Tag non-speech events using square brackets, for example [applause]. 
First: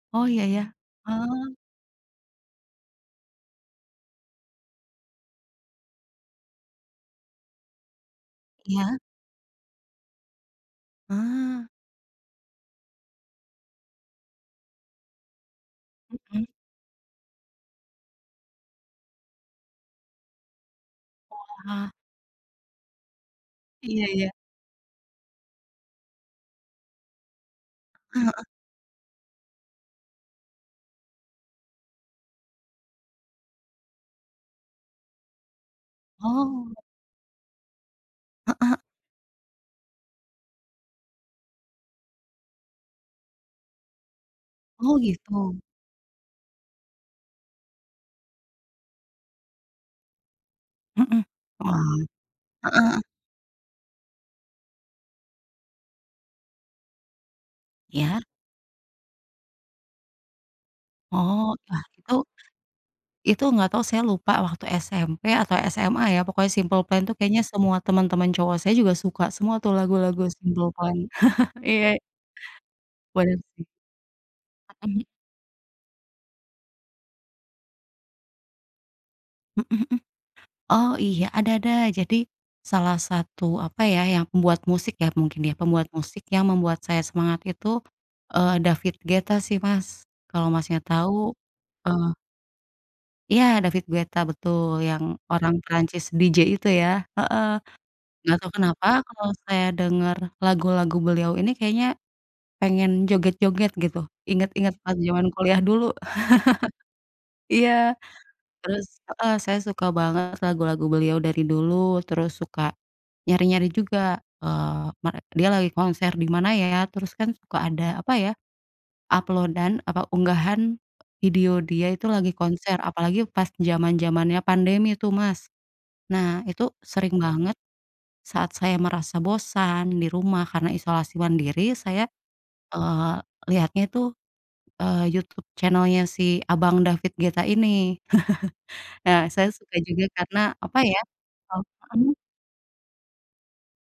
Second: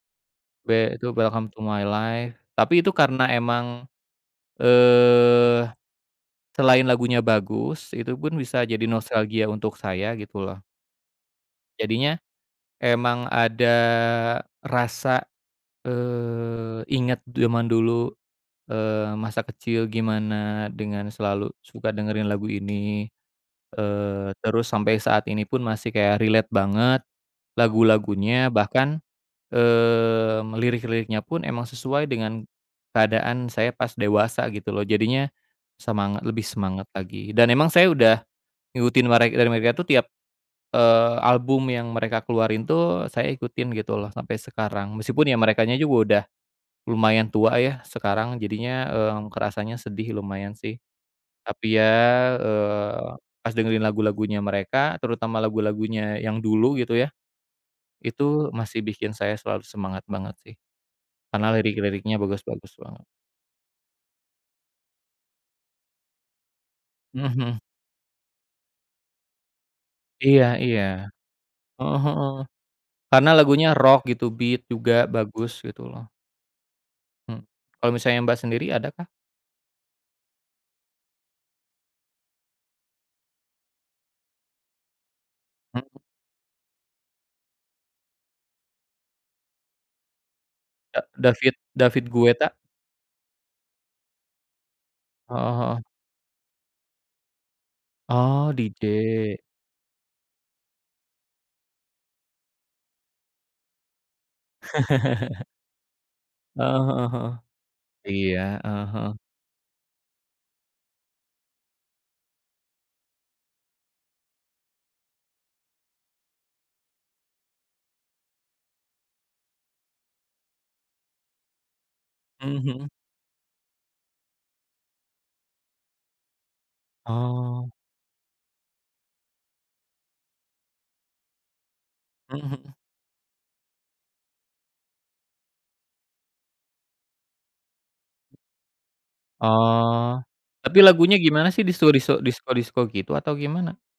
Oh, iya iya. We itu Welcome Ah. to My Life. Tapi itu karena emang, eee, selain lagunya bagus, itu pun bisa jadi Iya. nostalgia untuk saya, gitu loh. Ah. Jadinya emang ada rasa, Mhm. eee, inget zaman dulu, eee, masa kecil gimana dengan selalu suka Wah. dengerin lagu ini, Iya eee, iya. terus sampai saat ini pun masih kayak relate banget Eh, heeh. lagu-lagunya. Bahkan, eee, lirik-liriknya pun emang sesuai dengan keadaan saya pas dewasa gitu loh. Jadinya semangat lebih Oh. semangat lagi dan emang saya udah Heeh. ngikutin mere dari mereka tuh tiap, eee, album yang mereka keluarin tuh saya ikutin gitu loh sampai sekarang. Oh, Meskipun ya gitu. merekanya juga udah lumayan tua ya sekarang. Jadinya, eee, kerasanya sedih lumayan sih, Mhm. tapi Wah, ya, heeh heeh. eee, pas dengerin lagu-lagunya mereka terutama lagu-lagunya yang dulu gitu ya, Iya. itu masih bikin saya selalu semangat banget sih. Karena Oh, lah lirik-liriknya itu bagus-bagus banget. itu nggak tahu saya lupa waktu SMP atau SMA ya pokoknya Simple Plan tuh Mhm kayaknya mhm. semua teman-teman cowok saya juga suka semua tuh lagu-lagu Iya Simple iya. Plan. [chuckles] Iya. Heeh heeh. Karena Bener sih. lagunya rock gitu, beat juga Mhm. bagus gitu loh. Hmm. Kalo misalnya, Mbak, sendiri adakah? Mhm mhm. Oh, iya ada ada jadi salah satu, apa ya, yang pembuat musik ya mungkin ya pembuat Mhm. musik yang membuat saya semangat itu, eee, David Guetta sih Mas kalo Masnya Da tau, David David eee Gueta? Iya, David Guetta betul, yang orang Heeh heeh. Prancis, DJ itu ya. Heeh, nggak tau Oh, kenapa kalau DJ. saya denger lagu-lagu beliau ini kayaknya pengen joget-joget gitu, inget-inget pas zaman [chuckles] kuliah dulu, Heeh heeh [chuckles] heeh. iya. Iya, heeh Terus heeh. heeh, saya suka banget lagu-lagu beliau dari dulu. Terus suka nyari-nyari juga, eee, mere dia lagi konser di mana ya. Terus kan suka ada apa ya, upload-an apa, unggahan video dia itu lagi Mhm konser. mhm. Apalagi pas jaman-jamannya pandemi tuh, Mas. Nah, itu sering banget Oh. saat saya merasa bosan di rumah karena isolasi mandiri, saya, Mhm mhm. eee, liatnya tuh, eee, YouTube channel-nya si abang David Guetta ini. [chuckles] Nah, saya suka juga Oh, karena, apa tapi ya lagunya gimana sih? mhm. Disko-disko disko-disko gitu atau gimana?